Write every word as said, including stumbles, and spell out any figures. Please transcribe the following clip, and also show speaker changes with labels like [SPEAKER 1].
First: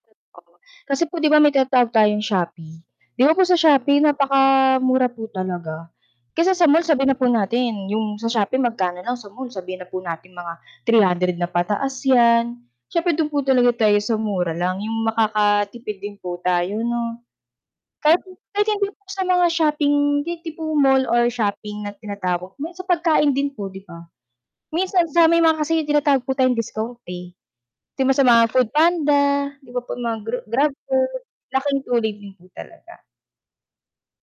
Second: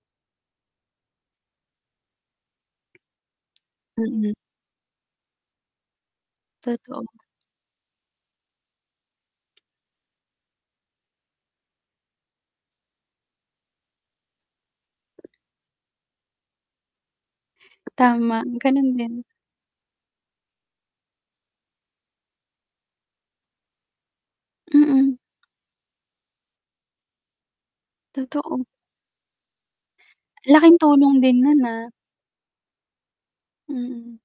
[SPEAKER 1] Totoo. Kasi po 'di ba, may tinatawag tayong Shopee. 'Di ba po sa Shopee
[SPEAKER 2] Mm.
[SPEAKER 1] napakamura po talaga, kaysa sa mall.
[SPEAKER 2] Totoo.
[SPEAKER 1] Sabihin na po natin 'yong sa Shopee magkano lang sa mall sabihin na po natin mga three hundred na pataas yan. Siyempre do'n po talaga tayo sa mura lang, yung makaka-tipid din po tayo, 'no. Kahit
[SPEAKER 2] Tama,
[SPEAKER 1] kahit
[SPEAKER 2] gano'n
[SPEAKER 1] hindi po
[SPEAKER 2] din.
[SPEAKER 1] sa mga shopping di tipong mall or shopping na tinatawag, may sa pagkain din po, 'di ba? Minsan
[SPEAKER 2] Mm.
[SPEAKER 1] sa may mga kasi yung tinatawag po tayong discount, eh, 'di ba, sa mga
[SPEAKER 2] Totoo.
[SPEAKER 1] foodpanda, 'di ba, po mga gra Grab
[SPEAKER 2] Laking
[SPEAKER 1] food,
[SPEAKER 2] tulong din no'n,
[SPEAKER 1] laking
[SPEAKER 2] ah.
[SPEAKER 1] tulong din po talaga.
[SPEAKER 2] Mm.